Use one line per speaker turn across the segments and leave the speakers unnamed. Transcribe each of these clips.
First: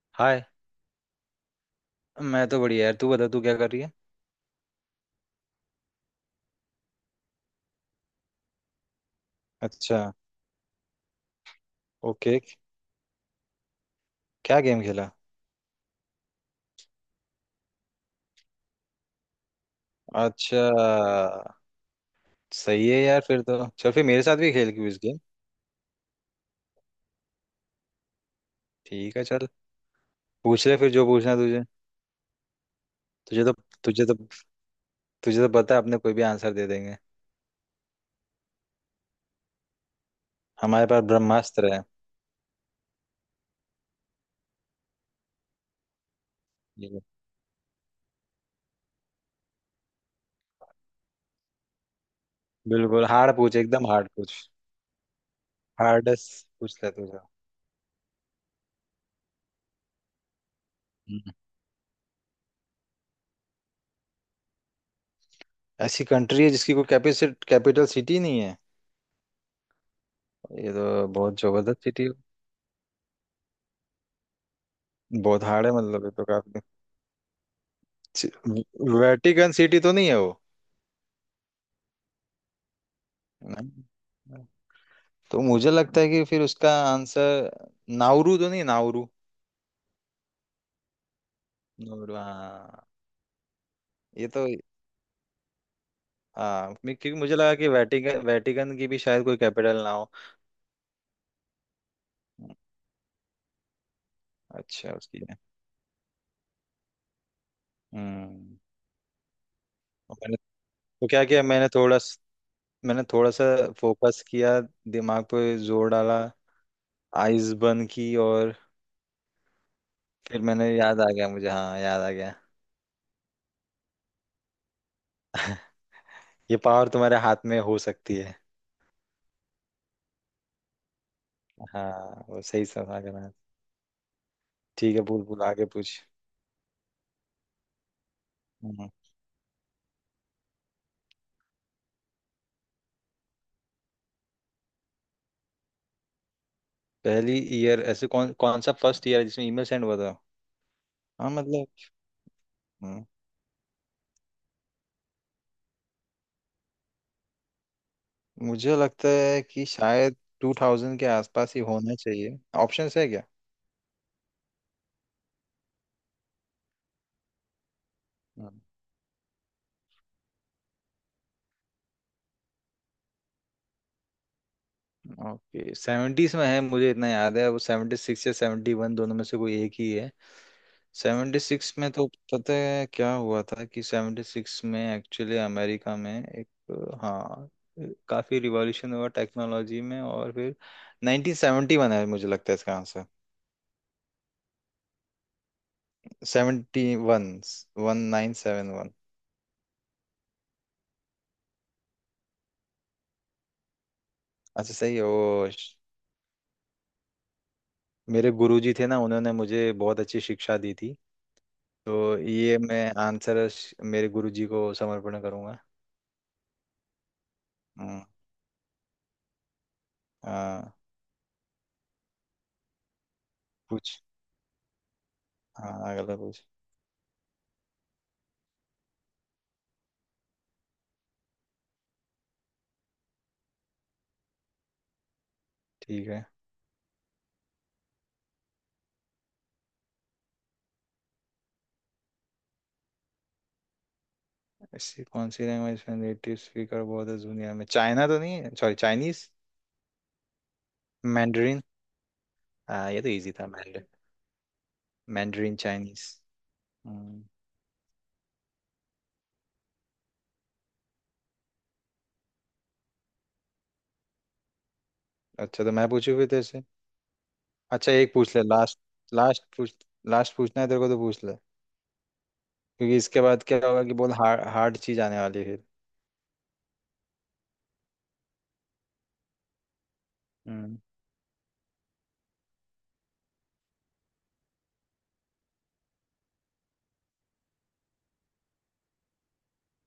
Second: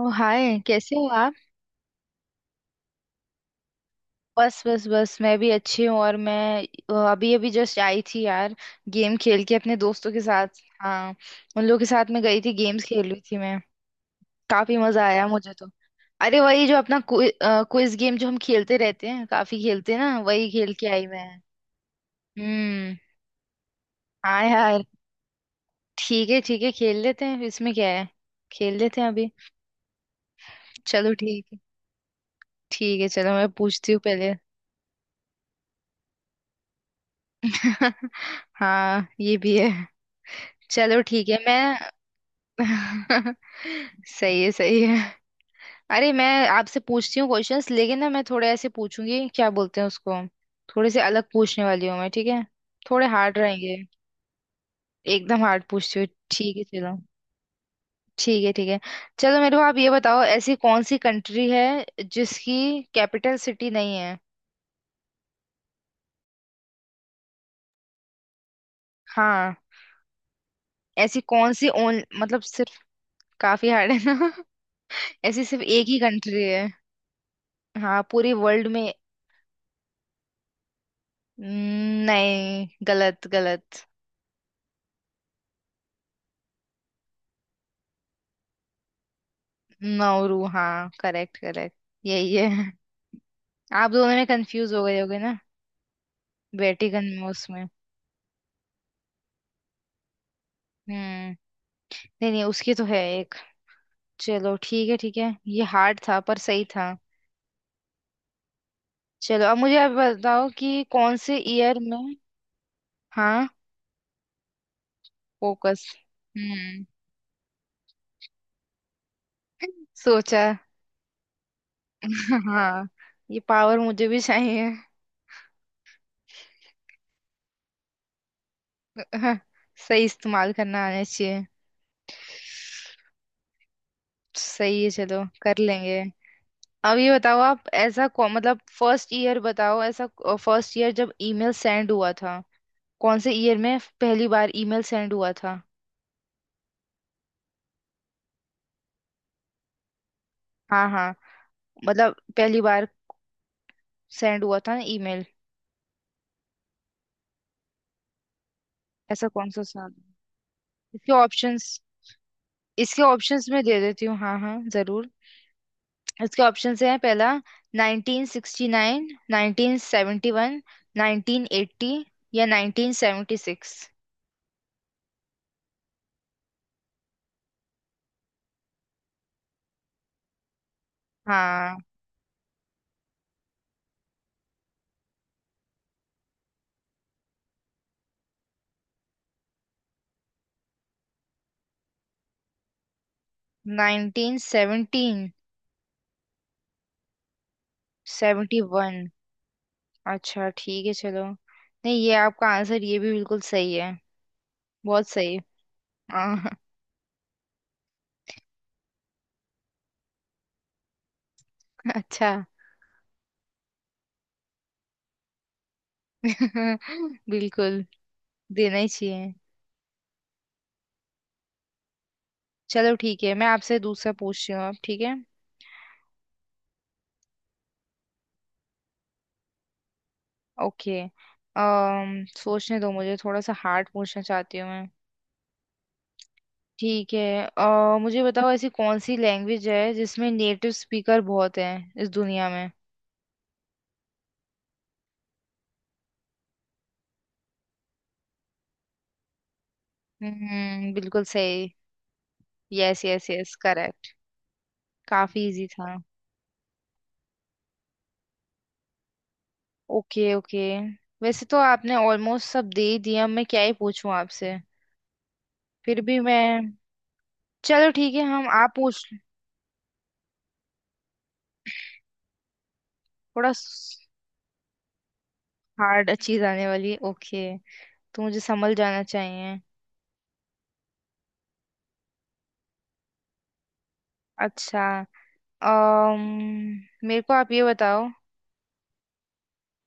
ओ
hi.
Hi, कैसे हो आप?
मैं तो बढ़िया यार, तू बता तू क्या कर रही है।
बस बस बस, मैं भी अच्छी हूँ। और मैं अभी अभी जस्ट आई थी यार। गेम खेल के अपने
अच्छा।
दोस्तों के साथ। हाँ, उन लोगों के साथ मैं गई
ओके।
थी, गेम्स खेल रही थी मैं।
क्या
काफी
गेम
मजा
खेला?
आया मुझे तो। अरे, वही जो अपना क्विज गेम जो हम खेलते रहते हैं, काफी खेलते हैं ना, वही
अच्छा,
खेल के आई मैं।
सही
हम्म।
है यार, फिर तो चल फिर मेरे साथ
हाँ
भी खेल
यार।
Quiz game.
ठीक है ठीक है, खेल लेते हैं, इसमें क्या है। खेल लेते हैं
ठीक है
अभी।
चल, पूछ ले फिर जो
चलो
पूछना है
ठीक है।
तुझे।
ठीक है चलो,
तुझे
मैं
तो
पूछती हूँ
तुझे तो
पहले।
तुझे तो पता है अपने कोई भी आंसर दे देंगे,
हाँ, ये भी है।
हमारे
चलो
पास
ठीक है
ब्रह्मास्त्र है।
मैं। सही है सही है। अरे, मैं आपसे
बिल्कुल।
पूछती हूँ क्वेश्चंस लेकिन ना, मैं थोड़े ऐसे पूछूंगी, क्या बोलते हैं उसको, थोड़े से अलग पूछने वाली हूँ मैं, ठीक है।
बिल्कुल
थोड़े
हार्ड
हार्ड
पूछ,
रहेंगे।
एकदम हार्ड पूछ,
एकदम हार्ड पूछती हूँ।
हार्डेस्ट
ठीक है
पूछ ले
चलो।
तुझे।
ठीक है ठीक है। चलो मेरे को आप ये बताओ, ऐसी कौन सी
हम्म।
कंट्री है जिसकी कैपिटल सिटी नहीं है?
ऐसी कंट्री है जिसकी कोई कैपिटल कैपिटल सिटी नहीं है?
हाँ।
ये तो
ऐसी
बहुत
कौन सी
जबरदस्त
ओन,
सिटी है।
मतलब सिर्फ। काफी हार्ड है ना।
बहुत
ऐसी सिर्फ
हार्ड है
एक ही
मतलब ये तो
कंट्री
काफी।
है। हाँ, पूरी
च-
वर्ल्ड में।
वेटिकन सिटी तो नहीं है वो?
नहीं, गलत गलत।
नहीं तो मुझे लगता है कि फिर उसका आंसर नाउरू तो नहीं, नाउरू।
नौरू, हाँ, करेक्ट करेक्ट।
नाउरू
यही
हाँ।
है। आप दोनों में
ये तो
कंफ्यूज हो गए होगे ना।
हाँ,
वेटिकन
क्योंकि
में,
मुझे लगा
उसमें।
कि वेटिकन वेटिकन की भी शायद कोई कैपिटल ना हो।
हम्म। नहीं नहीं, उसकी तो है एक। चलो ठीक
अच्छा,
है ठीक
उसकी
है,
है।
ये हार्ड था पर सही था।
हम्म।
चलो, अब मुझे आप
और मैंने
बताओ कि
तो
कौन
क्या
से
किया, मैंने
ईयर में।
मैंने थोड़ा सा
हाँ।
फोकस किया, दिमाग पे
फोकस।
जोर डाला,
हम्म।
आइज बंद की, और फिर
सोचा।
मैंने, याद आ गया मुझे, हाँ याद आ गया।
हाँ। ये पावर मुझे भी चाहिए।
ये पावर तुम्हारे हाथ में हो सकती है।
सही इस्तेमाल करना आना चाहिए।
हाँ वो सही समझ रहा है।
सही है,
ठीक है,
चलो
भूल भूल
कर
आगे पूछ।
लेंगे। अब ये बताओ आप, ऐसा मतलब
हम्म,
फर्स्ट ईयर बताओ ऐसा। फर्स्ट ईयर जब ईमेल सेंड हुआ था। कौन से ईयर में पहली बार ईमेल सेंड हुआ था?
पहली ईयर, ऐसे कौन कौन सा फर्स्ट ईयर है जिसमें ईमेल सेंड हुआ था?
हाँ हाँ,
हाँ मतलब।
मतलब पहली बार
हम्म,
सेंड हुआ था ना ईमेल।
मुझे लगता
ऐसा
है
कौन सा
कि
साल।
शायद टू थाउजेंड के
इसके
आसपास ही
ऑप्शंस।
होना चाहिए। ऑप्शंस
इसके
है क्या?
ऑप्शंस मैं दे देती हूँ, हाँ हाँ जरूर। इसके ऑप्शंस हैं, पहला
हम्म।
1969, 1971, 1980 या 1976।
ओके, सेवेंटीज में है मुझे इतना याद है, वो सेवेंटी सिक्स या सेवेंटी वन दोनों में से कोई एक ही है। सेवेंटी सिक्स
हाँ,
में तो पता है क्या हुआ था, कि सेवेंटी सिक्स में एक्चुअली अमेरिका में एक हाँ, काफी रिवॉल्यूशन हुआ टेक्नोलॉजी में, और फिर 1971 है मुझे लगता है इसका आंसर।
1917?
71, 1971।
71? अच्छा ठीक है चलो। नहीं, ये आपका आंसर ये भी बिल्कुल सही है।
अच्छा सही है
बहुत
वो।
सही। हाँ।
मेरे गुरुजी थे ना, उन्होंने मुझे बहुत अच्छी शिक्षा दी थी, तो
अच्छा।
ये मैं आंसर मेरे गुरुजी को समर्पण करूंगा।
बिल्कुल।
हम्म,
देना ही चाहिए।
हाँ
चलो ठीक है, मैं आपसे
पूछ,
दूसरा पूछती हूँ अब, ठीक है।
हाँ अगला पूछ।
ओके। अम सोचने दो मुझे, थोड़ा सा हार्ड पूछना चाहती हूँ मैं।
ठीक है।
ठीक है, मुझे बताओ, ऐसी कौन सी लैंग्वेज है जिसमें नेटिव स्पीकर बहुत हैं इस दुनिया में?
ऐसी कौन सी लैंग्वेज में नेटिव स्पीकर बहुत है दुनिया में? चाइना तो नहीं है, सॉरी, चाइनीज,
हम्म, बिल्कुल
मैंडरीन।
सही।
हाँ ये
यस
तो
यस
इजी था,
यस,
मैंडरीन,
करेक्ट। काफी
मैंडरीन
इजी था।
चाइनीज। हम्म,
ओके ओके। वैसे तो आपने ऑलमोस्ट सब दे ही दिया, मैं क्या ही पूछूं आपसे।
अच्छा तो मैं
फिर
पूछू
भी
फिर
मैं।
तेरे से।
चलो
अच्छा एक
ठीक है,
पूछ ले
हम, आप
लास्ट,
पूछ।
लास्ट पूछ, लास्ट पूछना है तेरे को तो पूछ ले, क्योंकि इसके बाद
थोड़ा
क्या होगा कि बहुत हार्ड हार्ड चीज आने वाली है फिर।
हार्ड चीज आने वाली है, ओके। तो मुझे संभल जाना चाहिए।
हम्म।
अच्छा। मेरे को आप ये बताओ,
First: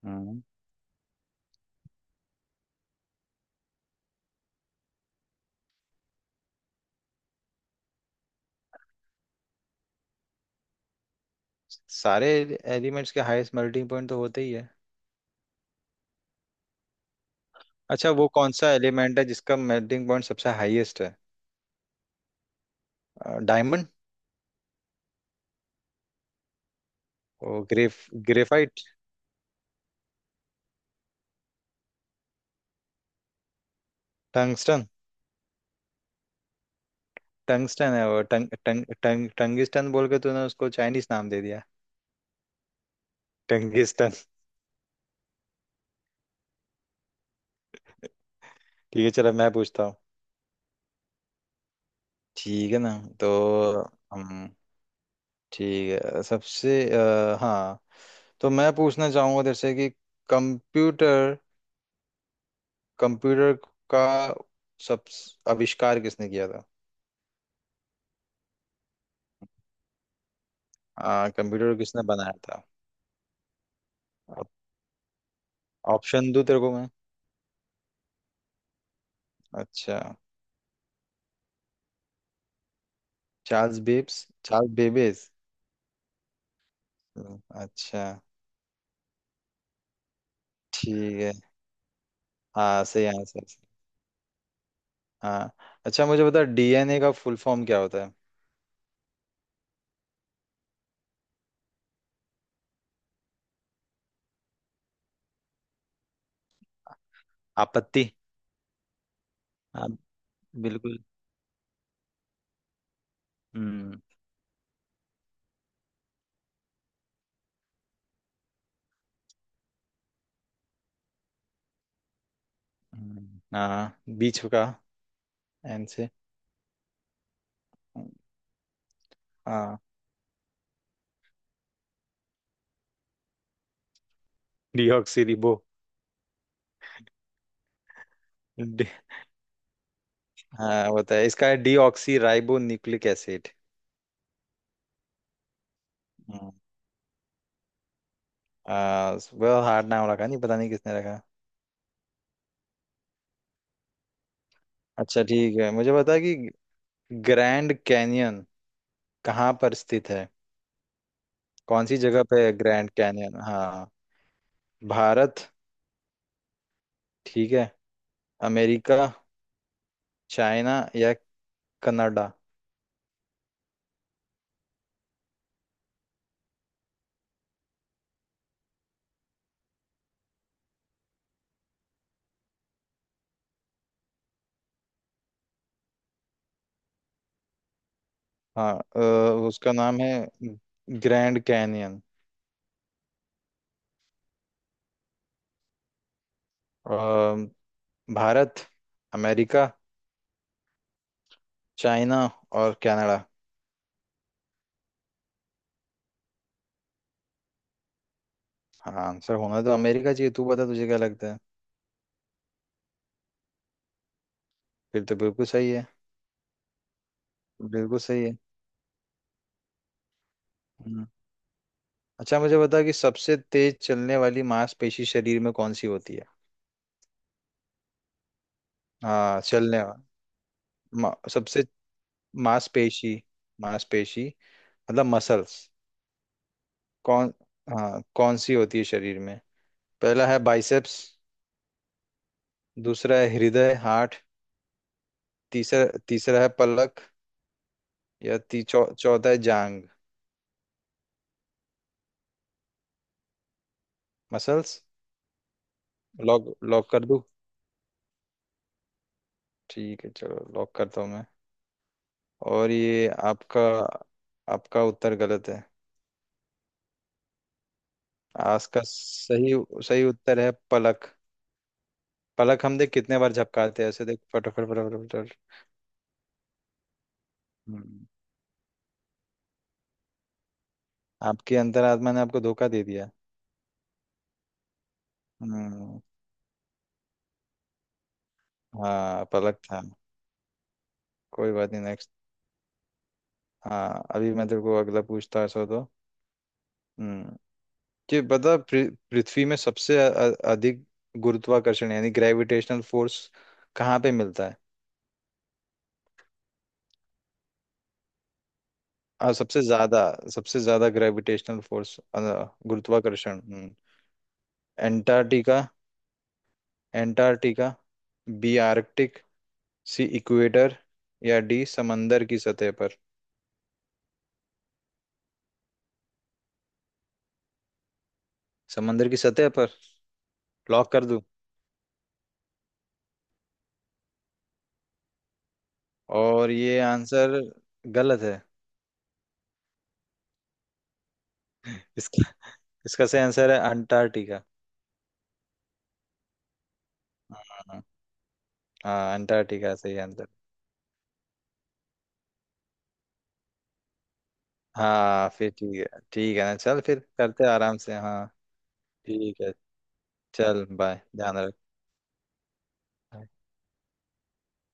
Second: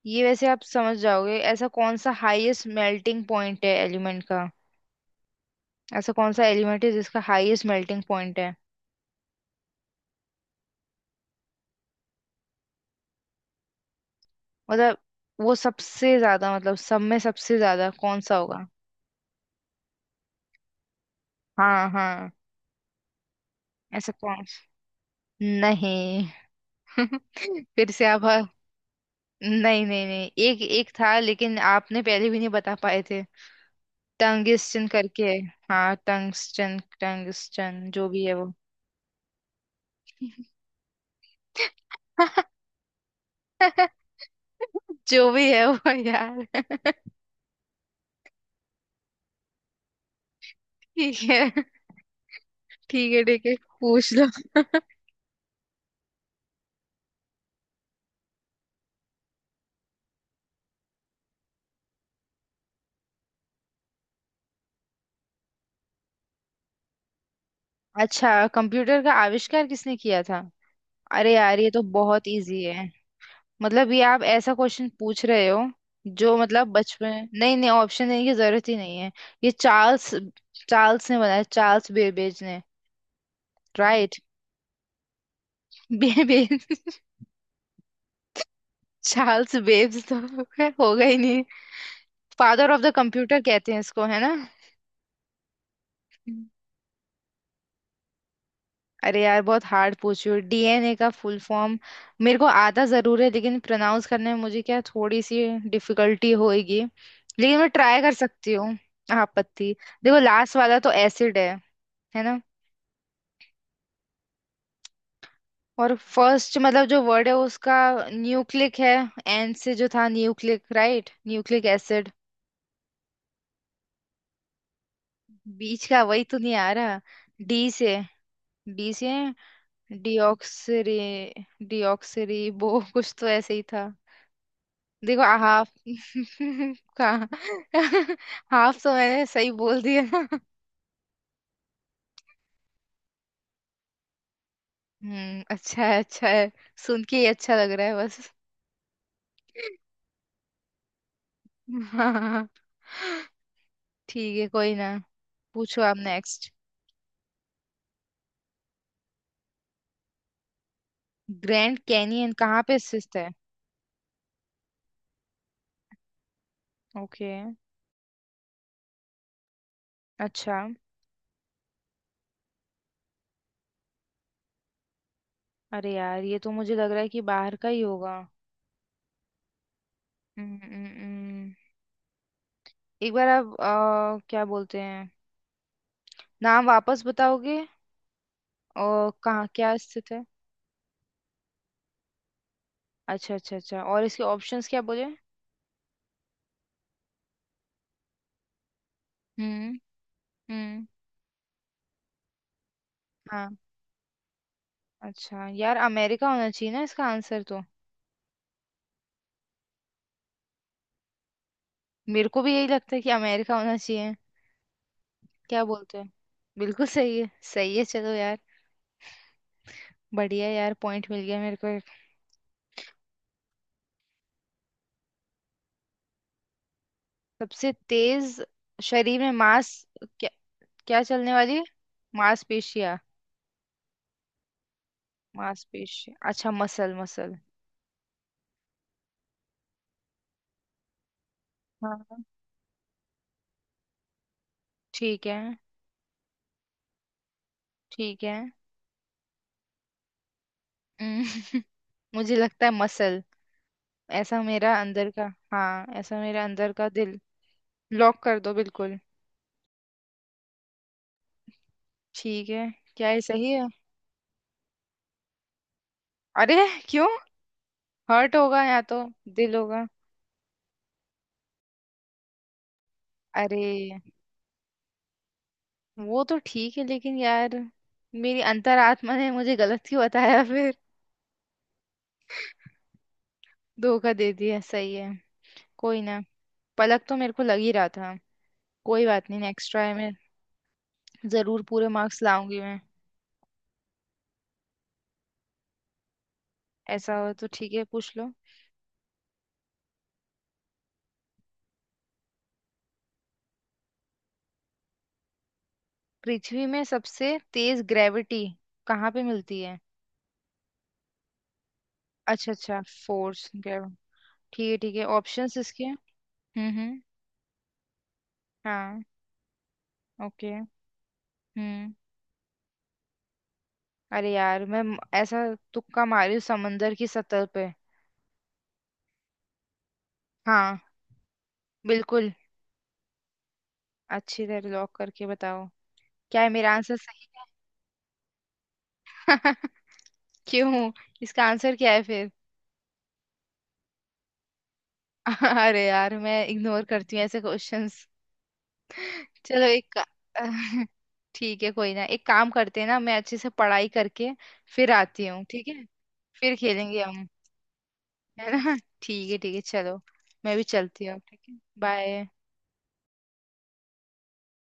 ये
हम्म।
वैसे आप समझ जाओगे, ऐसा कौन सा हाईएस्ट मेल्टिंग पॉइंट है एलिमेंट का? ऐसा कौन सा एलिमेंट है जिसका हाईएस्ट मेल्टिंग पॉइंट है,
सारे एलिमेंट्स के हाईएस्ट मेल्टिंग पॉइंट तो होते ही है।
मतलब वो सबसे ज्यादा, मतलब सब में सबसे ज्यादा
अच्छा
कौन
वो
सा
कौन
होगा?
सा एलिमेंट है जिसका मेल्टिंग पॉइंट सबसे हाईएस्ट है?
हाँ हाँ।
डायमंड,
ऐसा कौन। नहीं।
और
फिर से आप?
ग्रेफाइट।
नहीं नहीं नहीं, एक एक था लेकिन आपने पहले भी नहीं बता पाए थे।
टंगस्टन,
टंगिस्टन करके है। हाँ टंगस्टन, टंगस्टन
टंगस्टन
जो
है वो,
भी है
टंग
वो।
टंग टंग टंगिस्टन बोल के तूने उसको चाइनीस नाम दे दिया। टंगिस्टन।
जो भी है वो यार।
ठीक है चलो मैं पूछता हूँ,
ठीक है
ठीक है ना।
ठीक है।
तो,
ठीक है, पूछ लो।
हम, ठीक है सबसे हाँ, तो मैं पूछना चाहूंगा तेरे से कि कंप्यूटर, कंप्यूटर का सब आविष्कार किसने किया था?
अच्छा, कंप्यूटर का आविष्कार किसने किया था? अरे यार, ये
कंप्यूटर
तो
किसने
बहुत
बनाया था?
इजी है। मतलब ये आप ऐसा क्वेश्चन पूछ रहे हो?
ऑप्शन
जो
दूं तेरे
मतलब
को मैं?
बचपन, नहीं नहीं, ऑप्शन देने की जरूरत ही नहीं है। ये
अच्छा,
चार्ल्स, चार्ल्स ने बनाया, चार्ल्स बेबेज ने। राइट।
Charles Babbage.
बेबेज।
अच्छा,
चार्ल्स बेब्स तो खैर होगा ही
ठीक है,
नहीं। फादर ऑफ
हाँ
द
सही
कंप्यूटर
आंसर,
कहते हैं इसको, है ना।
हाँ। अच्छा मुझे बता,
हम्म।
डीएनए का फुल फॉर्म क्या होता है?
अरे यार, बहुत हार्ड पूछी हो, डीएनए का फुल फॉर्म। मेरे को आता जरूर है, लेकिन प्रोनाउंस करने में मुझे क्या, थोड़ी सी डिफिकल्टी होएगी। लेकिन मैं ट्राई
आपत्ति।
कर सकती हूँ। आपत्ति।
हाँ।
देखो, लास्ट वाला तो
बिल्कुल।
एसिड है ना।
हम्म।
और फर्स्ट, मतलब जो वर्ड है उसका, न्यूक्लिक है। एन से जो था, न्यूक्लिक, राइट, न्यूक्लिक एसिड।
हाँ बीच का,
बीच
एन
का
से।
वही तो नहीं आ रहा। डी से, डी से।
हाँ,
डिऑक्सरी। वो कुछ तो ऐसे ही था। देखो,
डीऑक्सी रिबो,
हाफ। कहाँ। हाफ
डी,
तो मैंने सही बोल दिया।
हाँ होता है इसका है डीऑक्सी राइबो न्यूक्लिक एसिड।
हम्म, अच्छा है अच्छा है।
हम्म,
सुन के ही अच्छा लग रहा है बस।
बहुत हार्ड नाम रखा, नहीं पता नहीं किसने रखा।
हाँ। ठीक है, कोई ना।
अच्छा ठीक है
पूछो
मुझे
आप
बता कि
नेक्स्ट।
ग्रैंड कैनियन कहाँ पर स्थित है?
ग्रैंड
कौन सी जगह
कैनियन
पे है
कहाँ पे
ग्रैंड
स्थित है?
कैनियन? हाँ, भारत,
ओके।
ठीक है, अमेरिका,
अच्छा।
चाइना, या कनाडा।
अरे यार, ये तो मुझे लग रहा है कि बाहर का ही होगा। हम्म, हम्म, हम्म। एक बार आप, क्या बोलते हैं, नाम वापस बताओगे,
हाँ,
और कहाँ
उसका
क्या
नाम
स्थित
है
है।
Grand canyon.
अच्छा अच्छा अच्छा, और इसके ऑप्शंस क्या बोले।
अ, भारत, अमेरिका,
हम्म। हम्म।
चाइना और कनाडा।
हाँ। अच्छा यार, अमेरिका होना चाहिए ना इसका आंसर तो।
हाँ, आंसर होना तो अमेरिका चाहिए, तू बता तुझे क्या लगता है?
मेरे को भी यही लगता है कि अमेरिका होना चाहिए।
फिर तो बिल्कुल
क्या
सही है,
बोलते हैं, बिल्कुल सही है, सही है
बिल्कुल
चलो
सही है।
यार। बढ़िया यार,
हम्म।
पॉइंट मिल गया मेरे को एक।
अच्छा मुझे बता कि सबसे तेज चलने वाली मांसपेशी शरीर में कौन सी होती है?
सबसे तेज शरीर में
हाँ
मांस। क्या चलने वाली?
सबसे
मांसपेशियां।
मांसपेशी, मांसपेशी मतलब मसल्स,
मांसपेशियां, अच्छा, मसल
कौन,
मसल।
हाँ कौन सी होती है शरीर में? पहला है बाइसेप्स,
हाँ।
दूसरा है हृदय हार्ट,
ठीक है
तीसरा तीसरा है पलक,
ठीक है।
या चौथा है जांग।
हम्म, मुझे लगता है मसल। ऐसा मेरा
मसल्स?
अंदर का। हाँ, ऐसा मेरा
लॉक,
अंदर का
लॉक कर
दिल।
दूं?
लॉक कर दो बिल्कुल।
ठीक है चलो लॉक करता हूँ मैं,
ठीक है।
और ये
क्या ये सही
आपका,
है?
आपका उत्तर गलत है।
अरे, क्यों? हर्ट होगा
आज
या
का
तो,
सही,
दिल होगा।
सही उत्तर है पलक। पलक हम देख कितने बार
अरे
झपकाते हैं, ऐसे देख फटाफट फटाफट फटाफट।
वो तो ठीक है, लेकिन यार,
हम्म,
मेरी अंतरात्मा ने मुझे गलत क्यों बताया फिर?
आपकी अंतरात्मा ने आपको धोखा दे दिया।
धोखा दे दिया, सही है।
हम्म,
कोई ना। पलक तो मेरे को लग ही रहा था। कोई
हाँ
बात नहीं,
पलक
नेक्स्ट
था।
ट्राई में
कोई
जरूर
बात नहीं,
पूरे
नेक्स्ट।
मार्क्स लाऊंगी मैं।
हाँ अभी मैं तेरे को अगला पूछता, ऐसा तो।
ऐसा हो
हम्म।
तो ठीक है, पूछ
कि
लो।
पता, पृथ्वी में सबसे अधिक गुरुत्वाकर्षण यानी ग्रेविटेशनल फोर्स कहाँ पे मिलता है?
पृथ्वी में सबसे तेज ग्रेविटी कहाँ पे
और
मिलती
सबसे
है?
ज्यादा, सबसे ज्यादा ग्रेविटेशनल फोर्स,
अच्छा अच्छा।
गुरुत्वाकर्षण।
फोर्स, ग्रेविटी, ठीक है ठीक है, ऑप्शंस
एंटार्क्टिका,
इसके। हम्म। हम्म।
एंटार्क्टिका बी,
हाँ।
Arctic C,
okay.
इक्वेटर, या डी
हम्म।
समंदर की सतह पर।
अरे यार, मैं ऐसा, तुक्का मारी हूँ, समंदर की सतह पे।
समंदर की सतह पर?
हाँ।
लॉक कर दूं?
बिल्कुल। अच्छी तरह लॉक करके बताओ। क्या है
और
मेरा
ये
आंसर, सही
आंसर गलत है।
है? क्यों? इसका आंसर क्या है फिर?
इसका इसका सही आंसर है अंटार्कटिका।
अरे यार, मैं इग्नोर करती हूँ ऐसे
हाँ,
क्वेश्चंस।
हाँ,
चलो,
अंटार्कटिका सही आंसर।
ठीक है, कोई ना, एक काम करते हैं ना, मैं अच्छे से पढ़ाई करके फिर आती
हाँ
हूँ,
फिर
ठीक
ठीक
है।
है, ठीक है
फिर
ना, चल फिर
खेलेंगे हम, है
करते हैं आराम से, हाँ
ना।
ठीक है,
ठीक है चलो। मैं भी
चल बाय,
चलती हूँ,
ध्यान
ठीक है।
रख।
बाय।